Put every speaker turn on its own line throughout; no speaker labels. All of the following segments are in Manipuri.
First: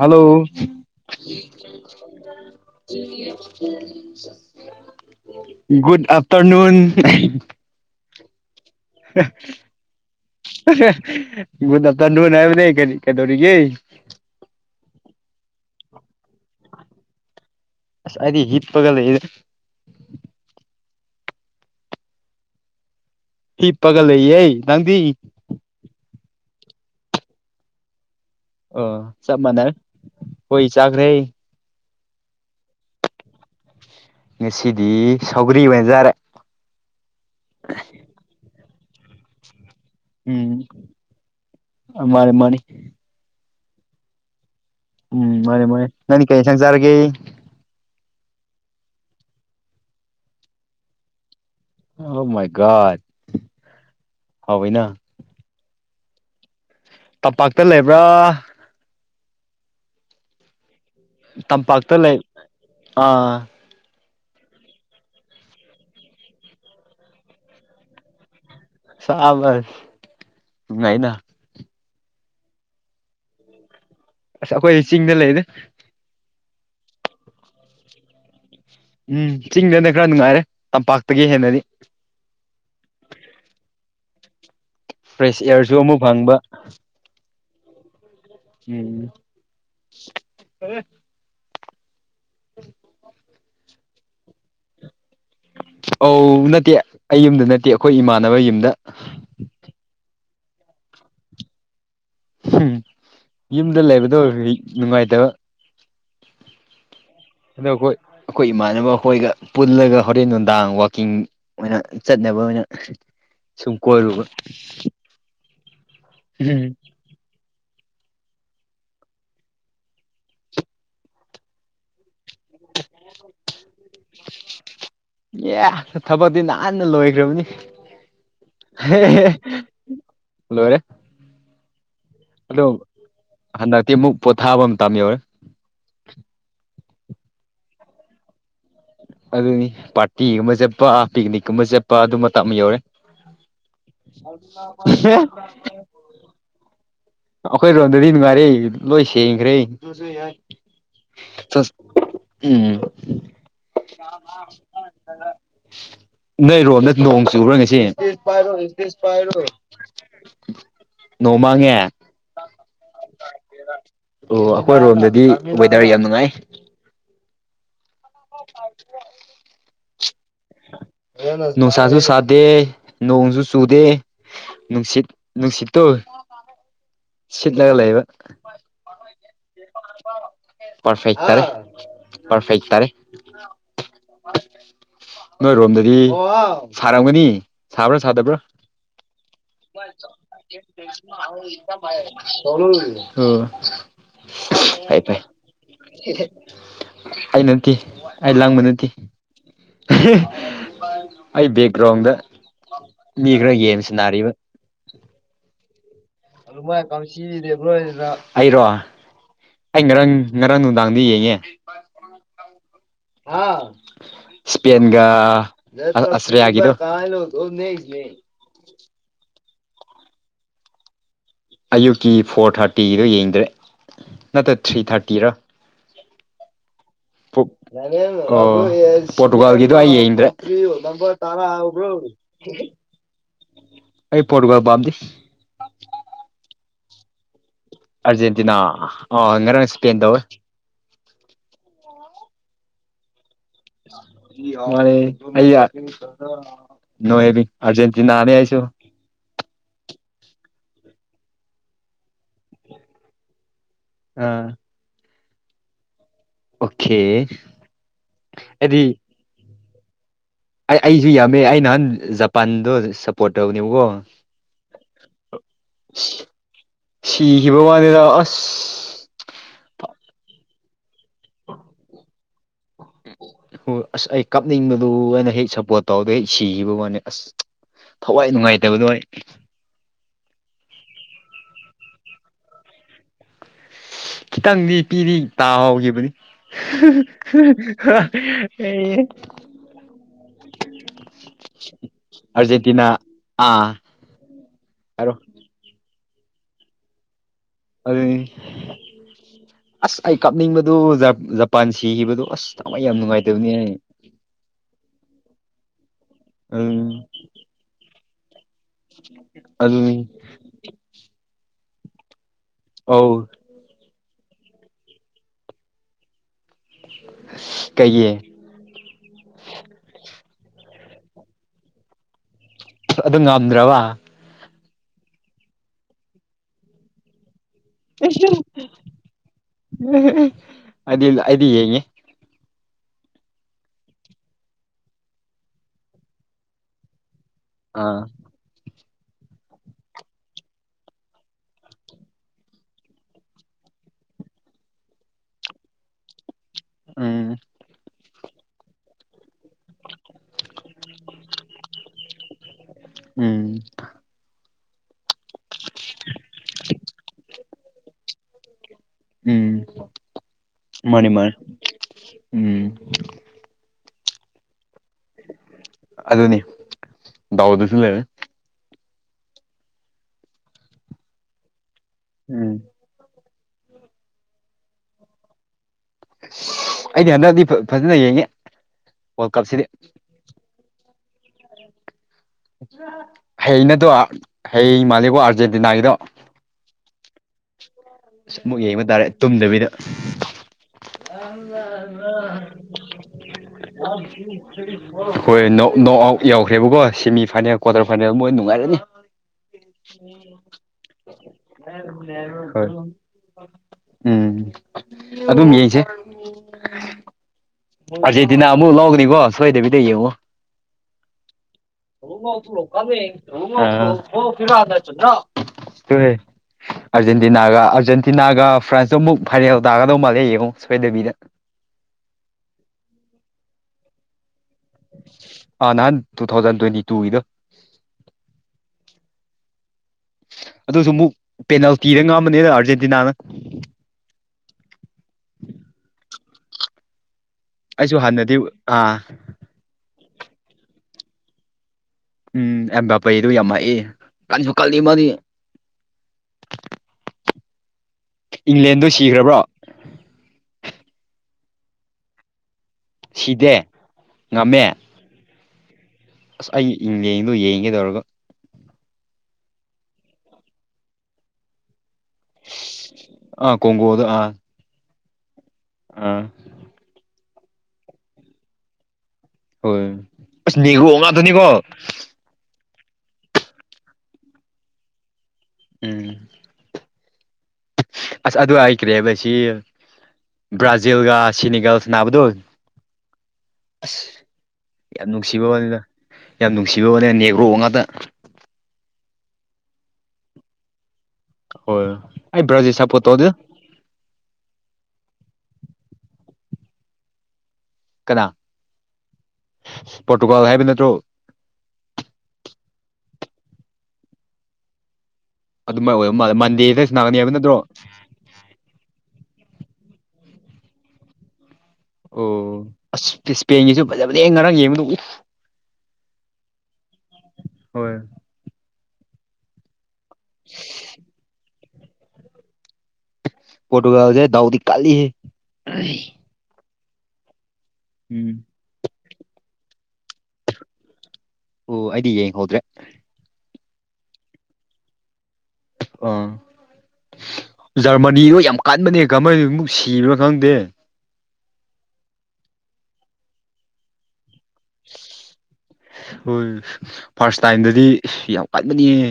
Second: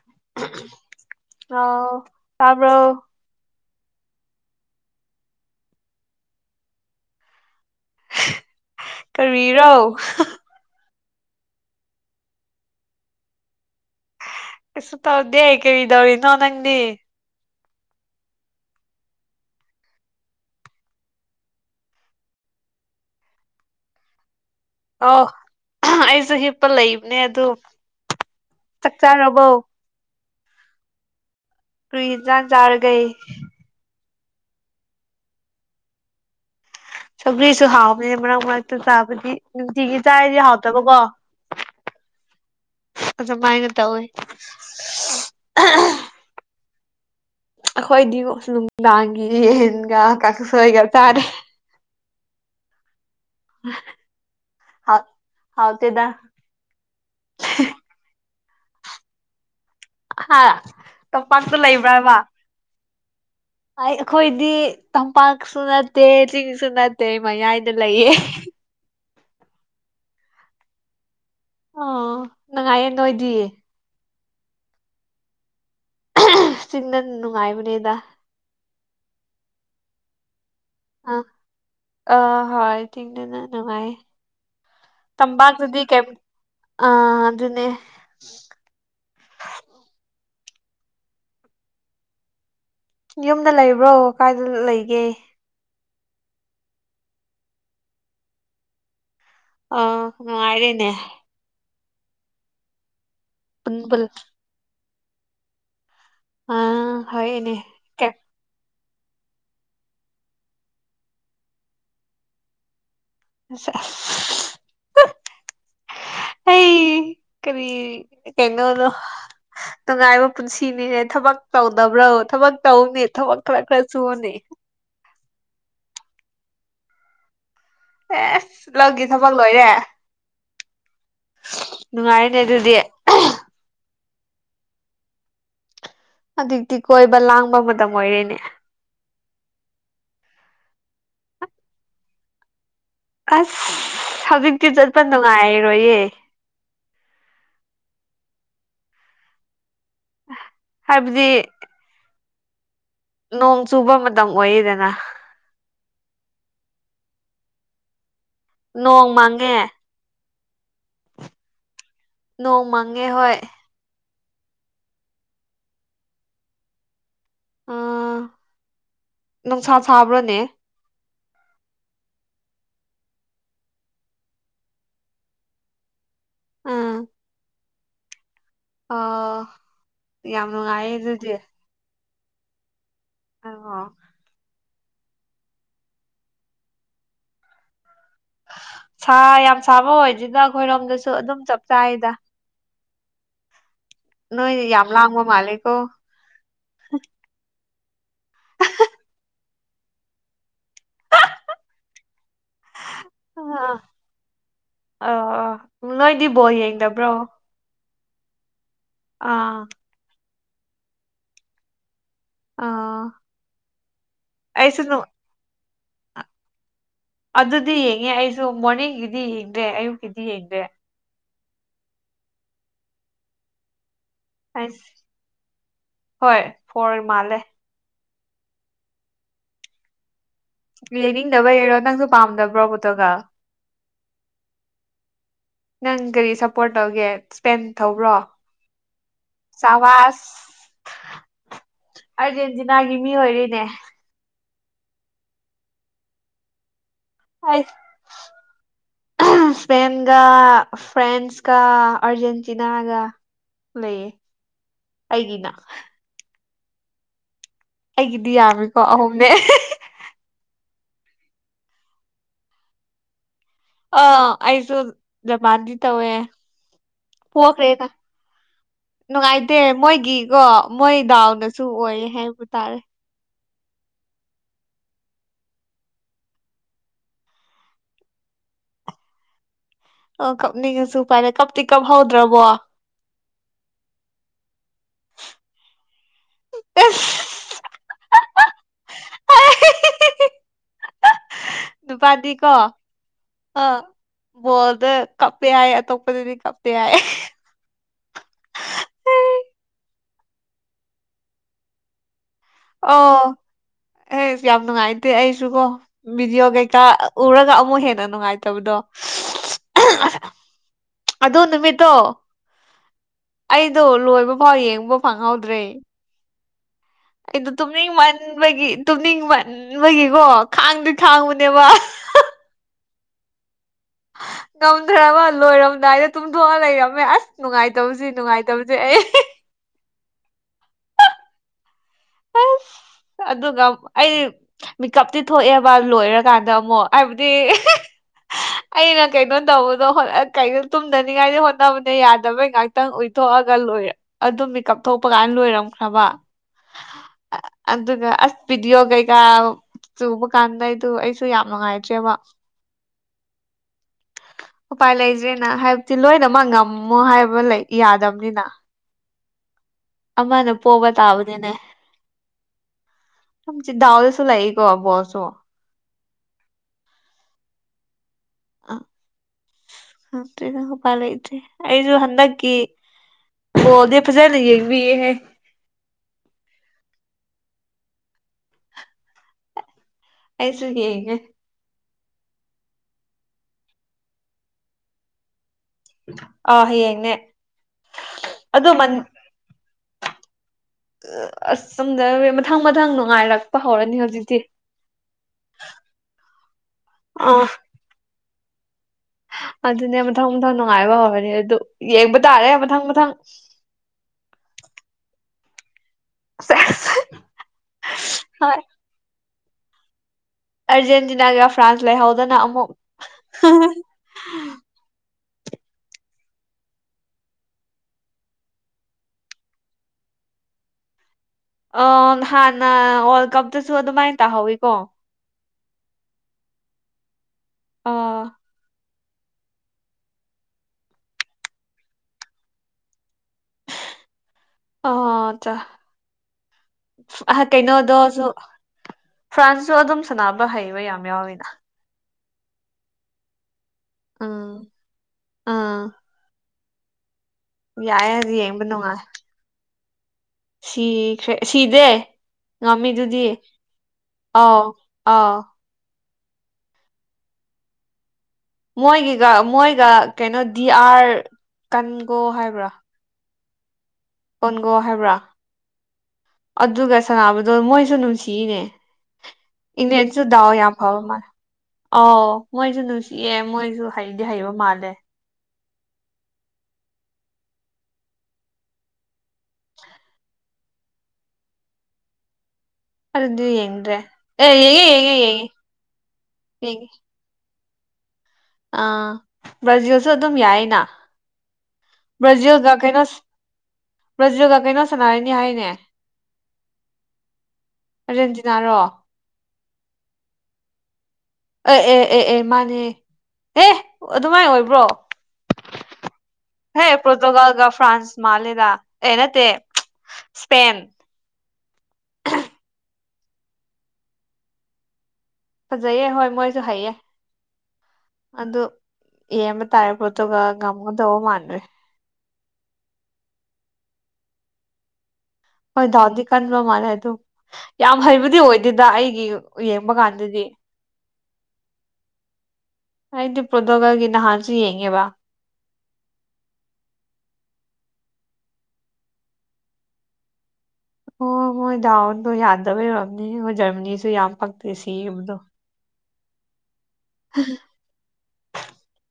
ꯍꯜꯂꯣ
ꯑꯥꯎ ꯇꯥꯕ꯭ꯔꯣ
ꯨꯒꯨꯠ ꯑꯐꯇꯔꯅꯨꯟ
ꯀꯔꯤꯔꯣ
ꯒꯨꯠ ꯑꯐꯇꯔꯅꯨꯟ ꯍꯥꯏꯕꯅꯦ ꯀꯔꯤ ꯀꯩꯗꯧꯔꯤꯒꯦ
ꯀꯩꯁꯨ ꯇꯧꯗꯦ ꯀꯔꯤ ꯇꯧꯔꯤꯅꯣ ꯅꯪꯗꯤ
ꯑꯁ ꯑꯩꯗꯤ ꯍꯤꯞꯞꯒ ꯂꯩꯗ ꯍꯤꯞꯄꯒ ꯂꯩꯌꯦ ꯅꯪꯗꯤ
ꯑꯣ ꯑꯩꯁꯨ ꯍꯤꯞꯄ ꯂꯩꯕꯅꯦ ꯑꯗꯨ
ꯑꯣ
ꯆꯥꯛ
ꯆꯞ
ꯆꯥꯔꯕꯣ
ꯃꯥꯟꯅꯩ ꯍꯣꯏ ꯆꯥꯈ꯭ꯔꯦ
ꯀꯔꯤ ꯏꯟꯖꯥꯡ ꯆꯥꯔꯒꯦ꯫
ꯉꯁꯤꯗꯤ ꯁꯧꯒ꯭ꯔꯤ ꯑꯣꯏꯅ ꯆꯥꯔꯦ
ꯁꯧꯒꯔ꯭ꯤꯁꯨ ꯍꯥꯎꯕꯅꯤ ꯃꯔꯛ ꯃꯔꯛꯇ ꯆꯥꯕꯗꯤ ꯅꯨꯡꯇꯤꯒꯤ ꯆꯥꯔꯗꯤ
ꯎꯝ
ꯍꯥꯎꯇꯕꯀꯣ
ꯃꯥꯅꯦ ꯃꯥꯅꯦ
ꯑꯗꯨꯃꯥꯏꯅ ꯇꯧꯋꯦ
ꯎꯝ ꯃꯥꯅꯦ ꯃꯥꯅꯦ ꯅꯪꯗꯤ ꯀꯩ ꯏꯟꯖꯥꯡ ꯆꯥꯔꯒꯦ
ꯑꯩꯈꯣꯏꯗꯤ ꯅꯨꯡꯗꯥꯡꯒꯤ ꯌꯦꯟꯒ ꯀꯥꯡꯁꯣꯏꯒ ꯆꯥꯔꯦ
ꯑꯣ ꯃꯥꯏ ꯒꯣꯠ ꯍꯥꯎꯋꯤꯅ
ꯍꯥꯎꯇꯦꯗ
ꯇꯝꯄꯥꯛꯇ ꯂꯩꯕ꯭ꯔꯥ
ꯍꯥꯥ
ꯇꯝꯄꯥꯛꯇ ꯂꯩ ꯑꯥ
ꯑꯩꯈꯣꯏꯗꯤ ꯇꯝꯄꯥꯛꯁꯨ ꯅꯠꯇꯦ ꯆꯤꯡꯁꯨ ꯅꯠꯇꯦ ꯃꯌꯥꯏꯗ ꯂꯩꯌꯦ
ꯁꯕꯥꯁ ꯅꯨꯡꯉꯥꯏꯅ
ꯑꯥ ꯅꯨꯡꯉꯥꯏꯌꯦ ꯅꯣꯏꯗꯤ
ꯑꯁ ꯑꯩꯈꯣꯏꯗꯤ ꯆꯤꯡꯗ ꯂꯩꯅꯦ
ꯆꯤꯡꯅ ꯅꯨꯡꯉꯥꯏꯕꯅꯦꯗ
ꯎꯝ ꯆꯤꯡꯗꯅꯦ ꯈꯔ ꯅꯨꯡꯉꯥꯏꯔꯦ
ꯑ
ꯇꯝꯄꯥꯛꯇꯒꯤ ꯍꯦꯟꯅꯗꯤ
ꯑ ꯍꯣꯏ ꯆꯤꯡꯗꯅ ꯅꯨꯡꯉꯥꯏꯌ ꯦ
ꯐ꯭ꯔꯦꯁ ꯑꯦꯌꯥꯔꯁꯨ
ꯇꯝꯄꯥꯛꯇꯗꯤ
ꯑꯃꯨꯛ
ꯀꯩ
ꯐꯪꯕ
ꯑ ꯑꯗꯨꯅꯦ
ꯎꯝ ꯎꯝ
ꯌꯨꯝꯗ ꯂꯩꯕ꯭ꯔꯣ ꯀꯥꯏꯗ ꯂꯩꯒꯦ
ꯑꯧ ꯅꯠꯇꯦ ꯑꯩ ꯌꯨꯝꯗ ꯅꯠꯇꯦ ꯑꯩꯈꯣꯏ ꯏꯃꯥꯟꯅꯕꯩ ꯌꯨꯝꯗ
ꯑ ꯅꯨꯡꯉꯥꯏꯔꯦꯅꯦ
ꯎ
ꯄꯨꯟ
ꯌꯨꯝꯗ
ꯄꯨꯟ
ꯂꯩꯕꯗꯣ ꯅꯨꯡꯉꯥꯏꯇꯕ
ꯑꯥ ꯍꯣꯏꯅꯦ
ꯑꯈꯣꯏ
ꯀꯩꯝ
ꯑꯩꯈꯣꯏ ꯏꯃꯥꯟꯅꯕ ꯑꯩꯈꯣꯏꯒ ꯄꯨꯜꯂꯒ ꯍꯣꯔꯦꯟ ꯅꯨꯡꯗꯥꯡ ꯋꯥꯛꯀꯤꯡ ꯑꯣꯏꯅ ꯆꯠꯅꯕ ꯑꯣꯏꯅ
ꯑꯁ
ꯁꯨꯝ ꯀꯣꯏꯔꯨꯕ
ꯑꯩ ꯀꯔꯤ ꯀꯩꯅꯣꯗꯣ ꯅꯨꯡꯉꯥꯏꯕ ꯄꯨꯟꯁꯤꯅꯤꯅꯦ ꯊꯕꯛ ꯇꯧꯗꯕ꯭ꯔꯣ ꯊꯕꯛ ꯇꯧꯋꯣꯅꯦ ꯊꯕꯛ ꯈꯔ ꯈꯔ ꯁꯨꯋꯣꯅꯦ
ꯑꯦ ꯊꯕꯛꯇꯤ ꯅꯥꯍꯥꯟꯅ ꯂꯣꯏꯈ꯭ꯔꯕꯅꯤ
ꯑꯦꯁ ꯂꯧꯒꯤ ꯊꯕꯛ ꯂꯣꯏꯔꯦ
ꯂꯣꯏꯔꯦ
ꯅꯨꯡꯉꯥꯏꯔꯦꯅꯦ ꯑꯗꯨꯗꯤ
ꯍꯟꯗꯛꯇꯤꯃꯨꯛ ꯄꯣꯊꯥꯕ ꯇꯝꯃꯤ ꯌꯧꯔꯦ
ꯍꯧꯖꯤꯛꯇꯤ ꯀꯣꯏꯕ ꯂꯥꯡꯕ ꯃꯇꯝ ꯑꯣꯏꯔꯦꯅꯦ
ꯑꯗꯨꯅꯤ ꯄꯥꯔꯇꯤꯒꯨꯝꯕ ꯆꯠꯄ ꯄꯤꯛꯅꯤꯛꯀꯨꯝꯕ ꯆꯠꯄ ꯑꯗꯨ ꯃꯇꯝ ꯌꯧꯔꯦ
ꯑꯁ ꯍꯧꯖꯤꯛꯇꯤ ꯆꯠꯄ ꯅꯨꯡꯉꯥꯏꯔꯣꯏꯌꯦ
ꯑꯩꯈꯣꯏꯔꯣꯟꯗꯗꯤ ꯅꯨꯡꯉꯥꯏꯔꯦ ꯂꯣꯏ ꯁꯦꯡꯈ꯭ꯔꯦ
ꯍꯥꯏꯕꯗꯤ
ꯎꯝ
ꯅꯣꯡ ꯆꯨꯕ ꯃꯇꯝ ꯑꯣꯏꯔꯤꯗꯅ
ꯅꯣꯏ ꯔꯣꯝꯗ ꯅꯣꯡ ꯆꯨꯨꯕꯔ ꯉꯁꯤ
ꯅꯣꯡ ꯃꯪꯉꯦ
ꯅꯣꯡꯃꯪꯡꯉꯦ
ꯅꯣꯡ ꯃꯪꯡꯉꯦ ꯍꯣꯏ
ꯑꯣ ꯑꯩꯈꯣꯏ ꯔꯣꯝꯗꯗꯤ ꯋꯦꯗꯔ ꯌꯥꯝ ꯅꯨꯡꯉꯥꯏ
ꯑ
ꯑꯣ ꯐꯩꯏ
ꯁꯥ ꯁꯥꯕ꯭ꯔꯅꯦ
ꯅꯨꯡꯁꯥꯁꯨ ꯁꯥꯗꯦ ꯅꯣꯡꯁꯨ ꯆꯨꯗꯦ ꯅꯨꯡꯁꯤꯠ ꯅꯨꯡꯁꯤꯠꯇꯨ ꯁꯤꯠꯂꯒ ꯂꯩꯕ
ꯑꯥ
ꯄꯔꯐꯦ ꯇꯥꯔꯦ ꯄꯔꯐꯦꯛ ꯇꯥꯔꯦ
ꯑꯣ
[unintelligible] ꯅꯣꯏ ꯔꯣꯝꯗꯗꯤ ꯁꯥꯔꯝꯒꯅꯤ ꯁꯥꯕ꯭ꯔꯥ ꯁꯥꯗꯕ꯭ꯔꯥ
ꯁꯥ ꯌꯥꯝ ꯁꯥꯕ ꯑꯣꯏꯗꯦꯗ ꯑꯩꯈꯣꯏꯔꯣꯝꯗꯁꯨ ꯑꯗꯨꯝ ꯆꯞ ꯆꯥꯗ
ꯍ
ꯅꯣꯏ ꯌꯥꯝ ꯂꯥꯡꯕ ꯃꯥꯂꯤꯀꫭ
ꯏꯗ ꯑꯩ ꯅꯠꯇ ꯑ ꯂꯪ ꯃ ꯅꯠꯇꯤ ꯑꯩ ꯕꯦꯛꯒ꯭ꯔꯥꯎꯟꯗ ꯃꯤ ꯈꯔ ꯒꯦꯝꯁꯥꯟꯅꯔꯤꯕ
ꯑ ꯑꯥ ꯅꯣꯏꯗꯤ ꯕꯣꯜ ꯌꯦꯡꯗꯕ꯭ꯔꯣ
ꯑꯩꯔꯣ
ꯑꯥ
ꯑꯩ ꯉꯔꯥꯡ ꯉꯔꯥꯡ ꯅꯨꯡꯗꯥꯡꯗꯤ ꯌꯦꯡꯉꯦ
ꯑꯥ ꯑꯩꯁꯨ
ꯏꯁꯄꯦꯟꯒ ꯑꯁꯇꯔꯦꯂꯤꯌꯥꯒꯤꯗꯣ
ꯑꯗꯨꯗꯤ ꯌꯦꯡꯉꯦ ꯑꯩꯁꯨ ꯃꯣꯔꯅꯤꯡꯒꯤꯗꯤ ꯌꯦꯡꯗ꯭ꯔꯦ ꯑꯌꯨꯛꯀꯤꯗꯤ ꯌꯦꯡꯗ꯭ꯔꯦ
ꯑꯌꯨꯛꯀꯤ ꯐꯣꯔ ꯊꯥꯔꯇꯤꯒꯤꯗꯣ ꯌꯦꯡꯗ꯭ꯔꯦ ꯅꯠꯇ
ꯑꯁ
ꯊ꯭ꯔꯤ ꯊꯥꯔꯇꯤꯔ
ꯍꯣꯏ ꯐꯣꯔ ꯃꯥꯜꯂꯦ
ꯑꯣ ꯄꯣꯔꯇꯨꯒꯥꯜꯒꯤꯗꯨꯣ ꯑꯩ ꯌꯦꯡꯗ꯭ꯔꯦ ꯇ
ꯂꯩꯅꯤꯡꯗꯕꯩꯔꯣ ꯅꯪꯁꯨ ꯄꯥꯝꯗꯕ꯭ꯔꯣ ꯄꯣꯔꯇꯨꯒꯜ
ꯑꯩ ꯄꯣꯠꯒꯔꯝꯗꯤ
ꯅꯪ ꯀꯔꯤ ꯁꯄꯣꯠ ꯇꯧꯒꯦꯠ ꯇꯦꯟ ꯊꯧꯕ꯭ꯔꯣ
ꯑꯥꯔꯖꯦꯟꯇꯤꯅꯥ ꯑ ꯉꯔꯥꯡ ꯏꯁꯄꯦꯟ ꯇꯧꯋꯦ
ꯆꯥꯋꯥꯁ ꯑꯥꯔꯖꯦꯟꯇꯤꯅꯥꯒꯤ ꯃꯤ ꯑꯣꯏꯔꯤꯅꯦ
ꯅꯣꯏꯕꯤ
ꯑꯩ
ꯑꯔꯖꯦꯟꯇꯤꯅꯥ ꯑꯅꯤ ꯍꯥꯏꯁꯨꯣ
ꯏꯁꯄꯦꯟꯒ ꯐ꯭ꯔꯥꯟꯁ ꯀ ꯑꯔꯖꯦꯟꯇꯤꯅꯥꯒ ꯂꯩꯌꯦ
ꯑꯥ
ꯑꯩꯒꯤꯅ
ꯑꯣꯀꯦ
ꯑꯩꯒꯤꯗꯤ ꯌꯥꯝꯃꯤꯀꯣ
ꯑꯩꯗꯤ
ꯑꯍꯨꯝꯅꯦ
ꯑꯩ ꯑꯩꯁꯨ ꯌꯥꯝꯃꯦ ꯑꯩ ꯅꯍꯥꯟ ꯖꯄꯥꯟꯗꯣ ꯄꯣꯠꯇꯣꯅꯦꯕꯣ
ꯑ ꯑꯩꯁꯨ ꯃꯥꯟꯗꯤ ꯇꯧꯋꯦ
ꯁꯤꯈꯤꯕ
ꯄꯣꯈ꯭ꯔꯦꯗ
ꯋꯥꯅꯤꯗ ꯑꯁ
ꯅꯨꯡꯉꯥꯏꯇꯦ ꯃꯣꯏꯒꯤꯀꯣ ꯃꯣꯏ ꯗꯥꯎꯟꯗꯁꯨ ꯑꯣꯏ ꯍꯥꯏꯕ ꯇꯥꯔꯦ
ꯍꯣꯏ ꯑꯁ ꯑꯩ ꯀꯥꯞꯅꯤꯡꯕꯗꯨ ꯑꯩꯅ ꯍꯦꯛ ꯁꯞꯄꯣꯔꯠ ꯇꯧꯗ ꯍꯦꯛ ꯁꯤꯈꯤꯕ ꯋꯥꯅꯤ ꯑꯁ ꯊꯋꯥꯏ ꯅꯨꯡꯉꯥꯏꯇꯕꯗꯣ ꯑꯩ
ꯑꯣ ꯀꯞꯅꯤꯡꯉꯁꯨ ꯄꯥꯏꯔꯦ ꯀꯞꯇꯤ ꯀꯞꯍꯧꯗ꯭ꯔꯕꯣ
ꯈꯤꯇꯪꯗꯤ ꯄꯤꯔꯤ ꯇꯥꯍꯧꯈꯤꯕꯅꯤ
ꯑꯁ
ꯑꯩ
ꯅꯨꯗꯨꯄꯥꯗꯤ ꯀꯣ ꯑꯣ
ꯑꯥ
ꯕꫭꯜꯗ ꯀ
ꯍꯥꯏꯔꯣ
ꯀꯞꯇꯦ ꯍꯥꯏꯏꯌꯦ ꯑꯇꯣꯞꯄꯗꯗꯤ ꯀꯞꯄꯦ ꯍꯥꯏꯏꯌꯦ
ꯑꯗꯨ ꯑꯁ ꯑꯩ ꯀꯥꯞꯅꯤꯡꯕꯗꯨ ꯖꯄꯥꯟ ꯁꯤꯈꯤꯕꯗꯨ ꯑꯁ ꯍ ꯌꯥꯝ ꯅꯨꯡꯉꯥꯏꯇꯕꯅꯤꯅ
ꯑꯦ ꯌꯥꯝ ꯅꯨꯡꯉꯥꯏꯇꯦ ꯑꯩꯁꯨ ꯀꯣ ꯚꯤꯗꯤꯑꯣ ꯀꯩꯀ
ꯎꯝ
ꯎꯔꯒ ꯑꯃꯨꯛ ꯍꯦꯟꯅ ꯅꯨꯡꯉꯥꯏꯇꯦ ꯇꯕꯗꯣ
ꯑꯗꯨꯅꯤ
ꯑꯍꯝ ꯑꯗꯣ ꯅꯨꯃꯤꯠꯇꯣ
ꯑꯧ
ꯑꯩꯗꯣ ꯂꯣꯏꯕ ꯐꯥꯎ ꯌꯦꯡꯕ ꯐꯪꯍꯧꯗ꯭ꯔꯦ ꯑꯩꯗꯣ ꯇꯨꯝꯅꯤꯡ
ꯀꯩꯒꯤ
ꯃꯟꯕꯒꯤ ꯇꯨꯝꯅꯤꯡ ꯃꯟꯕꯒꯤꯀꯣ ꯈꯥꯡꯗꯗꯤ ꯈꯥꯡꯕꯅꯦꯕ
ꯑꯁ ꯑꯗꯨ ꯉꯝꯗ꯭ꯔꯕ
ꯉꯝꯗ꯭ꯔꯕ ꯂꯣꯏꯔꯝꯗꯥꯏꯗ ꯇꯨꯝꯊꯣꯛꯑ ꯂꯩꯔꯝꯃꯦ ꯑꯁ ꯅꯨꯡꯉꯥꯏꯇꯦ ꯇꯁ ꯅꯨꯡꯉꯥꯏꯇꯕꯁꯦ ꯑꯩ
ꯑꯗꯤ ꯌꯦꯦꯉꯦ
ꯑ ꯑꯗꯨꯒ ꯑꯩ ꯃꯤꯀꯞꯇꯤ ꯊꯣꯛꯑꯦꯕ ꯂꯣꯏꯔꯀꯥꯟꯗ ꯑꯃꯨꯛ ꯍꯥꯏꯕꯗꯤ
ꯑꯥ
[unintelligible] ꯑꯩꯅ ꯀꯩꯅꯣ ꯇꯧꯕꯗꯣ ꯇꯨꯝꯗꯅꯤꯡꯉꯥꯏꯗꯤ ꯍꯣꯠꯅꯕꯅꯦ ꯌꯥꯗꯕꯩ ꯉꯍꯥꯛꯇꯪ ꯎꯊꯣꯛꯑꯒ ꯂꯣꯏꯔꯦ ꯑꯗꯨ ꯃꯤꯀꯞ ꯊꯣꯛꯄ ꯀꯥꯏꯅ ꯂꯣꯏꯔꯝꯈ꯭ꯔꯕ
ꯎꯝ
ꯑꯗꯨꯒ ꯑꯁ ꯄꯤꯗꯌꯣꯒꯩꯒ ꯆꯨꯕ ꯀꯥꯟꯗꯩꯗꯨ ꯑꯩꯁꯨ ꯌꯥꯝ ꯅꯨꯡꯉꯥꯏꯇ꯭ꯔꯦꯕ
ꯎꯝ
ꯎꯄꯥꯏ ꯂꯩꯗ꯭ꯔꯦꯅ ꯍꯥꯏꯕꯗꯤ ꯂꯣꯏꯅꯃꯛ ꯉꯝꯃꯣ ꯍꯥꯏꯕ ꯂꯩ ꯌꯥꯗꯕꯅꯤꯅ
ꯎꯝ
ꯑꯃꯅ ꯄꯣꯕ
ꯃꯥꯅꯤ ꯃꯥꯅꯤ
ꯇꯥꯕꯅꯤꯅꯦ
ꯎꯝ
ꯁꯝ ꯆꯤ ꯗꯥꯎꯗꯁꯨ ꯂꯩꯏꯀꯣ ꯕꯣꯜ
ꯑꯗꯨꯅꯤ ꯗꯥꯎꯗꯁꯨ ꯂꯩꯔꯦ꯫
[unintelligible] ꯎꯄꯥꯏ ꯂꯩꯇꯦ ꯑꯩꯁꯨ ꯍꯟꯗꯛꯀꯤ
ꯎꯝ
ꯑꯣꯗꯤ ꯐꯖꯅ ꯌꯦꯕꯤꯕ
ꯑꯩꯗꯤ ꯍꯟꯗꯛꯗꯤ ꯐꯖ ꯐꯖꯅ ꯌꯦꯡꯉꯦ ꯋꯥꯔꯜ ꯀꯞꯁꯤꯗꯤ
ꯑꯩꯁꯨ ꯌꯦꯡꯉꯦ
ꯍꯩꯅꯗꯣ ꯍꯩ ꯃꯥꯜꯂꯤꯒꯣ ꯑꯔꯖꯦꯟꯇꯤꯅꯥꯒꯤꯗꯣ
ꯑ ꯍꯌꯦꯅꯦ
ꯑ ꯑꯃꯨꯛ ꯌꯦꯡꯕ ꯇꯥꯔꯦ ꯇꯨꯝꯗꯕꯤꯗ
ꯑꯁ ꯆꯨꯝꯗ ꯃꯊꯪ ꯃꯊꯪ ꯅꯨꯡꯉꯥꯏꯔꯛꯄ ꯍꯧꯔꯅꯤ ꯍꯧꯖꯤꯛꯇꯤ
ꯍꯈꯣꯏ ꯅꯣꯛ ꯑꯥꯎꯠ ꯌꯥꯎꯈ꯭ꯔꯦꯕꯀꯣ ꯁꯦꯃꯤ
ꯑꯥ
ꯐꯥꯏꯅꯦꯜ ꯀ꯭ꯋꯥꯇꯔ ꯐꯥꯏꯅꯦꯜ ꯃꯣꯏ ꯅꯨꯡꯉꯥꯏꯔꯅꯤ
ꯑꯗꯨꯅꯦ ꯃꯊꯪ ꯃꯊꯪ ꯅꯨꯡꯉꯥꯏꯕ ꯍꯧꯔꯅꯤ ꯑꯗꯨ ꯌꯦꯡꯕ ꯇꯥꯔꯦ
ꯍꯣꯏ
ꯃꯊꯪ ꯃꯊꯪ
ꯎꯝ ꯑꯗꯨꯝ ꯌꯦꯡꯁꯦ
[unintelligible]
ꯑꯔꯖꯦꯟꯇꯤꯅꯥ
ꯍꯣꯏ
ꯑꯃꯨꯛ ꯂꯧꯒꯅꯤꯀꯣ ꯁꯣꯏꯗꯕꯤꯗ ꯌꯦꯡꯉꯣ
ꯑꯥꯔꯖꯦꯟꯇꯤꯅꯥꯒ ꯐ꯭ꯔꯥꯟꯁ ꯂꯩꯍꯧꯗꯅ ꯑꯃꯨꯛ
[unintelligible] ꯇꯨꯍꯦ ꯑꯥꯔꯖꯦꯟꯇꯤꯅꯥꯒ ꯑꯥꯔꯖꯦꯟꯇꯤꯅꯥꯒ ꯐ꯭ꯔꯥꯟꯁꯇꯣ ꯑꯃꯨꯛ ꯐꯥꯏꯅꯦꯜ ꯇꯥꯒꯗꯧ ꯃꯥꯜꯂꯦ ꯌꯦꯡꯉꯣ ꯁꯣꯏꯗꯕꯤꯗ
ꯑ ꯅꯍꯥꯟꯅ ꯋꯥꯔꯜ ꯀꯞꯇꯁꯨ ꯑꯗꯨꯃꯥꯏꯅ ꯇꯥꯍꯧꯋꯤꯀꯣ
ꯑ ꯅꯍꯥꯟ ꯇꯨ ꯊꯥꯎꯖꯟ ꯇ꯭ꯋꯦꯟꯇꯤ ꯇꯨꯒꯤꯗꯣ
ꯑꯥ
ꯑꯗꯨꯁꯨ ꯑꯃꯨꯛ ꯄꯦꯅꯥꯜꯇꯤꯗ ꯉꯥꯝꯕꯅꯤꯅ ꯑꯥꯔꯖꯦꯟꯇꯤꯅꯥꯅ
ꯑꯣ ꯆ ꯑ
ꯑꯩꯁꯨ
ꯀꯩꯅꯣꯗꯣꯁꯨ
ꯍꯥꯟꯅꯗꯤ ꯑꯥ
ꯐ꯭ꯔꯥꯟꯁꯁꯨ ꯑꯗꯨꯝ ꯁꯥꯟꯅꯕ ꯍꯩꯕ ꯌꯥꯝ ꯌꯥꯎꯋꯤꯅ
ꯎꯝ ꯑꯦꯝꯕꯥꯞꯄꯦꯗꯣ ꯌꯥꯝ ꯍꯩꯌꯦ
ꯎꯝ
ꯀꯟꯁꯨ ꯀꯜꯂꯤ ꯃꯥꯗꯤ
ꯑꯥ ꯌꯥꯏ
ꯏꯪꯂꯦꯟꯗꯣ
ꯌꯦꯡꯕꯅꯅꯨꯡꯉ
ꯁꯤꯈ꯭ꯔꯕ꯭ꯔꯣ
ꯁꯤꯈ꯭ꯔꯦ ꯁꯤꯗꯦ ꯉꯝꯃꯤꯗꯨꯗꯤ
ꯁꯤꯗꯦ
ꯑꯥꯎ
ꯉꯝꯃꯦ
ꯑꯥꯎ
ꯑꯁ ꯑꯩ ꯌꯦꯡꯗꯣ ꯌꯦꯡꯒꯦ ꯇꯧꯔꯒ
ꯃꯣꯏꯒꯤꯒ ꯃꯣꯏꯒ ꯀꯩꯅꯣ ꯗꯤ ꯑꯥꯔ ꯀꯟꯒꯣ ꯍꯥꯏꯕ꯭ꯔꯥ
ꯑ ꯀꯒꯗ ꯑ
ꯀꯣꯟꯒꯣ ꯍꯥꯏꯕ꯭ꯔꯥ
ꯑꯝ
ꯑꯗꯨꯒ ꯁꯅꯕꯗꯣ ꯃꯣꯏꯁꯨ ꯅꯨꯡꯁꯤꯔꯤꯅꯦ
ꯍꯣꯏ
ꯏꯅꯦꯁꯨꯗꯑꯣ
ꯑꯁ
ꯌꯥ
ꯅꯦꯒ꯭ꯔꯣ
ꯐꯥꯎꯕ ꯃꯥ
ꯉꯥꯛꯇꯅꯤꯀꯣ
ꯑꯣ ꯃꯣꯏꯁꯨ ꯅꯨꯡꯁꯤꯑꯦ ꯃꯣꯏꯁꯨ ꯍꯩꯗꯤ ꯍꯩꯕ ꯃꯥꯜꯂꯦ
ꯎꯝ ꯑꯁ ꯑꯗꯨ ꯍꯥꯏꯈ꯭ꯔꯦꯕ ꯁꯤ ꯕ꯭ꯔꯥꯖꯤꯜꯒ ꯁꯤꯅꯤꯒꯜꯁ ꯅꯥꯕꯗꯣ
ꯑꯗꯨꯗꯤ ꯌꯦꯡꯗꯔꯦ ꯑꯦ ꯌꯦꯡꯉꯦ
ꯌꯥꯝ
ꯌꯦꯡꯉꯦ
ꯅꯨꯡꯁꯤꯕ
ꯌꯦꯡꯉꯦ
ꯋꯥꯅꯤꯗ ꯌꯥꯝ
ꯌꯦꯡꯉꯦ
ꯅꯨꯡꯁꯤꯕꯅꯦ ꯅꯦꯛꯒ꯭ꯔꯣ ꯉꯥꯛꯇ
ꯑꯥ ꯕ꯭ꯔꯥꯖꯤꯜꯁꯨ ꯑꯗꯨꯝ ꯌꯥꯏꯅ
ꯍꯣꯏ ꯑꯩ ꯕ꯭ꯔꯥꯖꯤꯜ
ꯕ꯭ꯔꯥꯖꯤꯜꯒ
ꯁꯞꯄꯣꯔꯠ
ꯀꯩꯅꯣ
ꯇꯧꯗꯦꯗ
ꯕ꯭ꯔꯥꯖꯤꯜꯒ ꯀꯩꯅꯣ ꯁꯥꯟꯅꯔꯅꯤ ꯍꯥꯏꯅꯦ ꯑꯔꯖꯦꯟꯇꯤꯅꯥꯔꯣ
ꯄꯣꯔꯇꯨꯒꯜ ꯍꯥꯏꯕꯅꯠꯇꯔꯣ
ꯑꯦ ꯑꯦ ꯑꯦ ꯑꯦ ꯃꯥꯅꯦ ꯑꯦꯦ ꯑꯗꯨꯃꯥꯏꯅ ꯑꯣꯏꯕ꯭ꯔꯣ
ꯑꯗꯨꯃꯥꯏ ꯑꯣꯏꯕ ꯃꯥꯜꯂꯦ ꯃꯟꯗꯦꯗ ꯁꯥꯅꯒꯅꯤ ꯍꯥꯏꯕ ꯅꯠꯇ꯭ꯔꯣ
ꯃꯥꯂꯦꯗ ꯑꯦꯅꯠꯇ ꯁꯄꯦꯟ
ꯑꯣ ꯑꯁ ꯏꯁꯄꯦꯟꯒꯤꯁꯨ ꯐꯖꯕꯅꯦ ꯍ ꯉꯔꯥꯡ ꯌꯦꯡꯕꯗ ꯎ
ꯐꯖꯩꯌꯦ ꯍꯣꯏ ꯃꯣꯏꯁꯨ ꯍꯩꯌꯦ
ꯍꯣꯏ
ꯑꯗꯨ ꯌꯦꯡꯕ ꯇꯥꯔ ꯑꯗꯨꯒ ꯉꯝꯒꯗꯧ ꯃꯥꯟꯔꯦ
ꯄꯣꯇꯨꯒꯜꯁꯦ ꯗꯗꯥꯎꯗꯤ ꯀꯥꯂꯤ ꯍꯦ
ꯍꯣꯏ ꯗꯥꯎꯗꯤ ꯀꯟꯕ ꯃꯥꯜꯂꯦ ꯑꯗꯨ ꯌꯥꯝ ꯍꯩꯕꯨꯗꯤ
ꯎꯝ
ꯑꯣꯏꯗꯦꯗ ꯑꯩꯒꯤ ꯌꯦꯡꯕ ꯀꯥꯟꯗꯗꯤ
ꯑꯣ ꯑꯩꯗꯤ ꯌꯦꯡꯍꯧꯗ꯭ꯔꯦ
ꯑꯩꯗꯤ ꯄ꯭ꯔꯣꯗꯒꯥꯒꯤ ꯅꯍꯥꯟꯁꯨ ꯌꯦꯡꯉꯦꯕ
ꯑꯥ ꯖꯔꯃꯅꯤꯗꯣ ꯌꯥꯝ ꯀꯟꯕꯅꯦ ꯀꯃꯥꯏꯅ ꯑꯃꯨꯛ ꯁꯤꯕ꯭ꯔꯥ ꯈꯪꯗꯦ
ꯑꯣ ꯃꯣꯏ ꯗꯥꯎꯗꯣ ꯌꯥꯗꯕꯩ ꯑꯣꯏꯔꯝꯅꯤ ꯍꯣꯏ ꯖꯔꯃꯅꯤꯁꯨ ꯌꯥꯝ ꯄꯛꯇꯦ ꯁꯤꯕꯗꯣ
ꯍꯣꯏ ꯐꯥꯔꯁ ꯇꯥꯏꯝꯗꯗꯤ ꯌꯥꯝ ꯀꯟꯕꯅꯤꯍꯦ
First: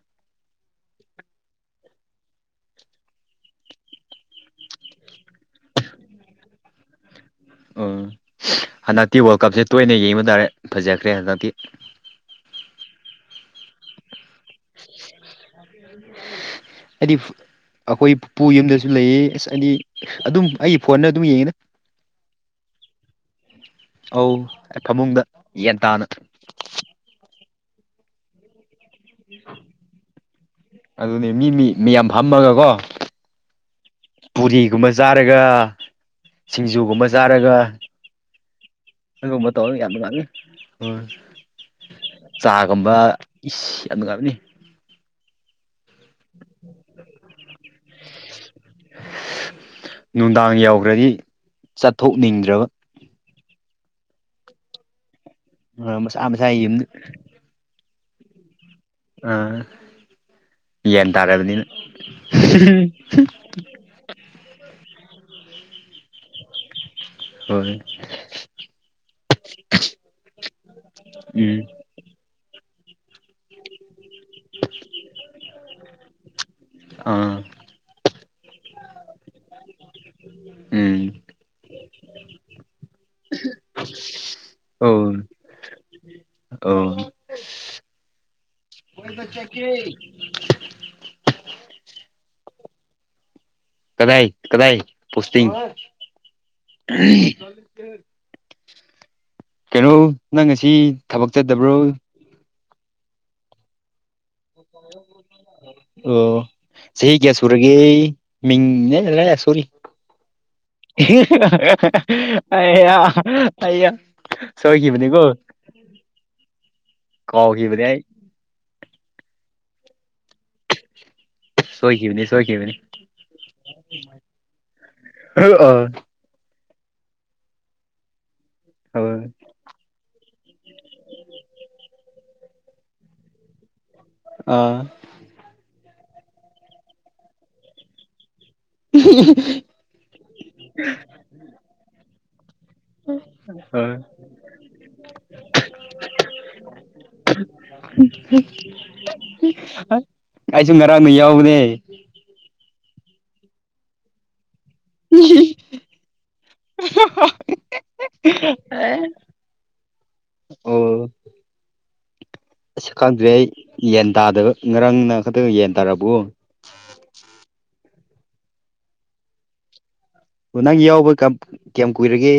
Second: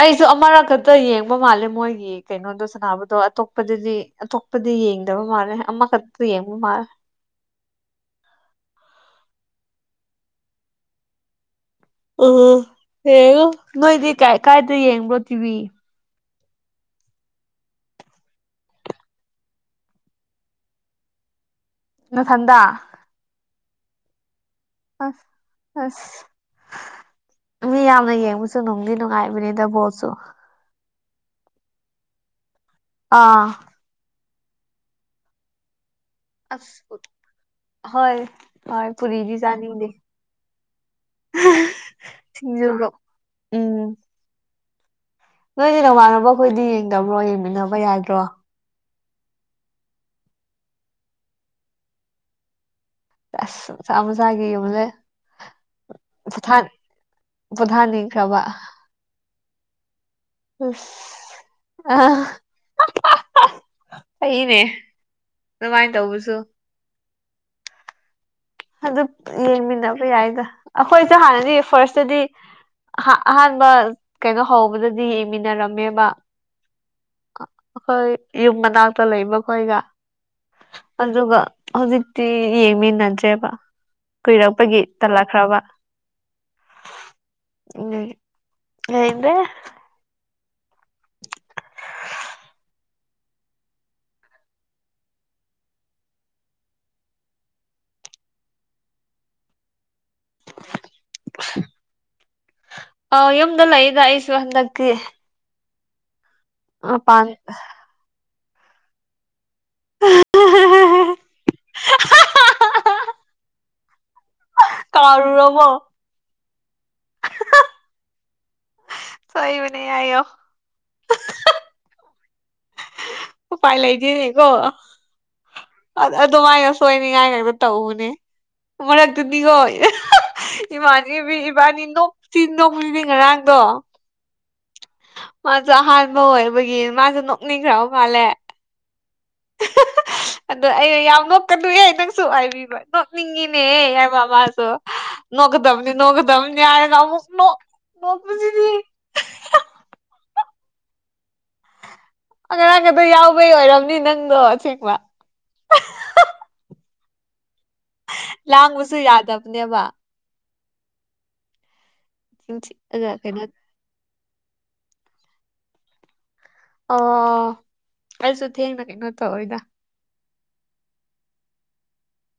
ꯑꯩꯁꯨ ꯑꯃꯔꯛ ꯈꯛꯇ ꯌꯦꯡꯕ ꯃꯥꯜꯂꯦ ꯃꯣꯏꯒꯤ ꯀꯩꯅꯣꯗꯣ ꯁꯥꯟꯅꯕꯗꯣ ꯑꯇꯣꯞꯄꯗꯗꯤ ꯑꯇꯣꯞꯄꯗꯤ ꯌꯦꯡꯗꯕ ꯃꯥꯜꯂꯦ ꯑꯃꯈꯛꯇ ꯌꯦꯡꯕ ꯃꯥꯜꯂꯦ
ꯎꯝ ꯍꯟꯗꯛꯇꯤ ꯋꯥꯔꯜ ꯀꯞꯁꯦ ꯇꯣꯏꯅ ꯌꯦꯡꯕ ꯇꯥꯔꯦ ꯐꯖꯈ꯭ꯔꯦ ꯍꯟꯗꯛꯇꯤ
ꯑꯣ ꯌꯦꯡꯉꯨ ꯅꯣꯏꯗꯤ ꯀꯥꯏꯗ ꯌꯦꯡꯕ꯭ꯔꯣ ꯇꯤꯚꯤ
ꯑꯩꯗꯤ ꯑꯩꯈꯣꯏ ꯄꯨꯄꯨ ꯌꯨꯝꯗꯁꯨ ꯂꯩꯌꯦ ꯑꯁ ꯑꯅꯤ ꯑꯗꯨꯝ ꯑꯩꯒꯤ ꯐꯣꯟꯅ ꯑꯗꯨꯝ ꯌꯦꯡꯉꯤꯅ
ꯅꯊꯟꯗ
[inaudible] ꯑꯧ ꯐꯃꯨꯡꯗ
ꯑꯁ
ꯌꯦꯟꯇꯥꯥꯅ
ꯑꯁ ꯃꯤ ꯌꯥꯝꯅ ꯌꯦꯡꯕꯁꯨ ꯅꯨꯡꯗꯤ ꯅꯨꯡꯉꯥꯏꯕꯅꯤꯗ ꯕꯣꯜꯁꯨ
ꯑꯗꯨꯅꯤ ꯃꯤ ꯃꯤ ꯃꯤꯌꯥꯝ ꯐꯝꯃꯒꯀꯣ
ꯑꯥ
ꯄꯨꯔꯤꯒꯨꯝꯕ ꯆꯥꯔꯒ
ꯑꯁ
ꯁꯤꯡꯖꯨꯒꯨꯝꯕ ꯆꯥꯔꯒ
ꯍꯣꯏ [unintelligible]
ꯑꯗꯨꯒꯨꯝꯕ ꯇꯧꯔ
ꯆꯥꯅꯤꯡꯗꯦ
ꯌꯥꯝꯅ ꯅꯨꯡꯉꯥꯏꯕꯅꯦ ꯍꯣꯏ
ꯁꯤꯡꯖꯨꯒ
ꯆꯥꯒꯨꯝꯕ ꯏꯁ
ꯎꯝ
ꯌꯥꯝ ꯅꯨꯡꯉꯥꯏꯕꯅꯤ
ꯅꯣꯏꯗꯤ ꯅꯣꯡꯃꯥꯟꯅꯕ ꯈꯣꯏꯗꯤ ꯌꯦꯡꯗꯕ꯭ꯔꯣ ꯌꯦꯡꯃꯤꯟꯅꯕ ꯌꯥꯗ꯭ꯔꯣ
ꯅꯨꯡꯗꯥꯡ ꯌꯧꯈ꯭ꯔꯗꯤ ꯆꯠꯊꯣꯛꯅꯤꯡꯗ꯭ꯔꯕ
ꯑꯁ [unintelligible]
ꯑ ꯃꯁꯥ ꯃꯁꯥ ꯌꯨꯝ
ꯄ꯭ꯣꯊꯥꯅꯤꯡꯈ꯭ꯔꯕ
ꯑꯥ
ꯑꯁ
ꯌꯥꯟ ꯇꯥꯔꯕꯅꯤꯅ
ꯑ
[unintelligible]
ꯐꯩꯅꯦ ꯑꯗꯨꯃꯥꯏꯅ ꯇꯧꯕꯁꯨ
ꯍꯣꯏ
ꯑꯗꯨ ꯌꯦꯡꯃꯤꯟꯅꯕ ꯌꯥꯏꯗ ꯑꯩꯈꯣꯏꯁꯨ ꯍꯥꯟꯅꯗꯤ
ꯎꯝ
ꯐꯥꯔꯁꯇꯗꯤ ꯑꯍꯥ ꯑꯍꯥꯟꯕ ꯀꯩꯅꯣ ꯍꯧꯕꯗꯗꯤ ꯌꯦꯡꯃꯤꯟꯅꯔꯝꯃꯦꯕ
ꯑꯥ
ꯑꯩꯈꯣꯏ ꯌꯨꯝ ꯃꯅꯥꯛꯇ ꯂꯩ ꯃꯈꯣꯏꯒ
ꯎꯝ
ꯑꯗꯨꯒ ꯍꯧꯖꯤꯛ ꯇꯤ ꯌꯦꯡꯃꯤꯟꯅꯗ꯭ꯔꯦꯕ ꯀꯨꯏꯔꯛꯄꯒꯤ
ꯑꯣ
ꯇꯜꯂꯛꯈ꯭ꯔꯕ
ꯑꯣ
[unintelligible]
ꯀꯗꯥꯏ ꯀꯗꯥꯏ ꯄꯨꯣꯁꯇꯤꯡ ꯀꯩꯅꯣ ꯅꯪ ꯉꯁꯤ ꯊꯕꯛ ꯆꯠꯇꯕ꯭ꯔꯣ
ꯑꯣ ꯌꯨꯝꯗ ꯂꯩꯗ ꯑꯩ
ꯑꯣ ꯆꯍꯤ
ꯃꯄꯥꯟ
ꯀꯌꯥ ꯁꯨꯔꯒꯤ ꯃꯤꯡ ꯅꯦꯂꯦ ꯁꯣꯔꯤ [unintelligible] ꯍꯩꯌꯥ ꯁꯣꯏꯈꯤꯕꯅꯤꯀꯣ
ꯀꯥꯎꯔꯨꯔꯕꯣ
ꯀꯥꯎꯈꯤꯕꯅꯦ ꯑꯩ
ꯁꯣꯏꯕꯅꯦ ꯍꯥꯏꯌꯣ [unintelligible]
ꯁꯣꯏꯈꯤꯕꯅꯤ ꯁꯣꯏꯈꯤꯕꯅꯤ
ꯎꯄꯥꯏ ꯂꯩꯇꯦꯅꯦ ꯀꯣ
[unintelligible]
ꯑꯗꯣꯃꯥꯏꯅ ꯁꯣꯏꯅꯤꯡꯉꯥꯏ ꯇꯧꯕꯅꯦ
ꯑꯥ
ꯃꯔꯛꯇꯗꯤꯀꯣ ꯏꯃꯥꯟꯅꯕꯤ ꯏꯕꯥꯅꯤ ꯅꯣꯛꯇꯤ ꯅꯣꯛꯄꯁꯤꯗꯤ ꯉꯔꯥꯡꯗꯣ
ꯑ
ꯃꯥꯁꯨ ꯑꯍꯥꯟꯕ ꯑꯣꯏꯕꯒꯤ ꯃꯥꯁꯨ ꯅꯣꯛꯅꯤꯡꯈ꯭ꯔꯕ ꯃꯥꯜꯂꯦ
[unintelligible]
[unintelligible] ꯑꯗꯣ ꯑꯩ ꯌꯥꯝ ꯅꯣꯛꯀꯅꯨꯍꯦ ꯅꯪꯁꯨ ꯍꯥꯏꯕꯤꯕ ꯅꯣꯛꯅꯤꯡꯉꯤꯅꯦ
ꯑꯩꯁꯨ
ꯍꯥꯏꯕ ꯃꯥꯁꯨ ꯅꯣꯛꯒꯗꯕꯅꯤ ꯅꯣꯛꯒꯗꯕꯅꯤ ꯍꯥꯏꯔꯒ ꯑꯃꯨꯛ ꯅꯣꯛ [unintelligible]
[unintelligible] ꯑꯩꯁꯨ ꯉꯔꯥꯡꯗꯤ ꯌꯥꯎꯕꯅꯦ
ꯉꯔꯥꯡꯈꯇꯥ ꯌꯥꯎꯕꯩ ꯑꯣꯏꯔꯝꯅꯤ ꯅꯪꯗꯣ ꯑꯁꯦꯡꯕ ꯂꯥꯡꯕꯁꯨ
ꯑꯦ
ꯌꯥꯗꯕꯅꯦꯕ
ꯑꯣ ꯑꯁ ꯈꯪꯗ꯭꯭ꯔꯦ
ꯀꯩꯅꯣ
ꯑꯩ ꯌꯦꯟ ꯇꯥꯗꯕ ꯉꯔꯥꯡꯅ ꯈꯛꯇꯪ ꯌꯦꯟ ꯇꯥꯕꯨ
ꯑꯣ ꯑꯩꯁꯨ ꯊꯦꯡꯅ ꯀꯩꯅꯣ ꯇꯧꯏꯗ
ꯑꯣ ꯅꯪ ꯌꯥꯎꯕ ꯀꯝ ꯀꯌꯥꯝ ꯀꯨꯏꯔꯒꯦ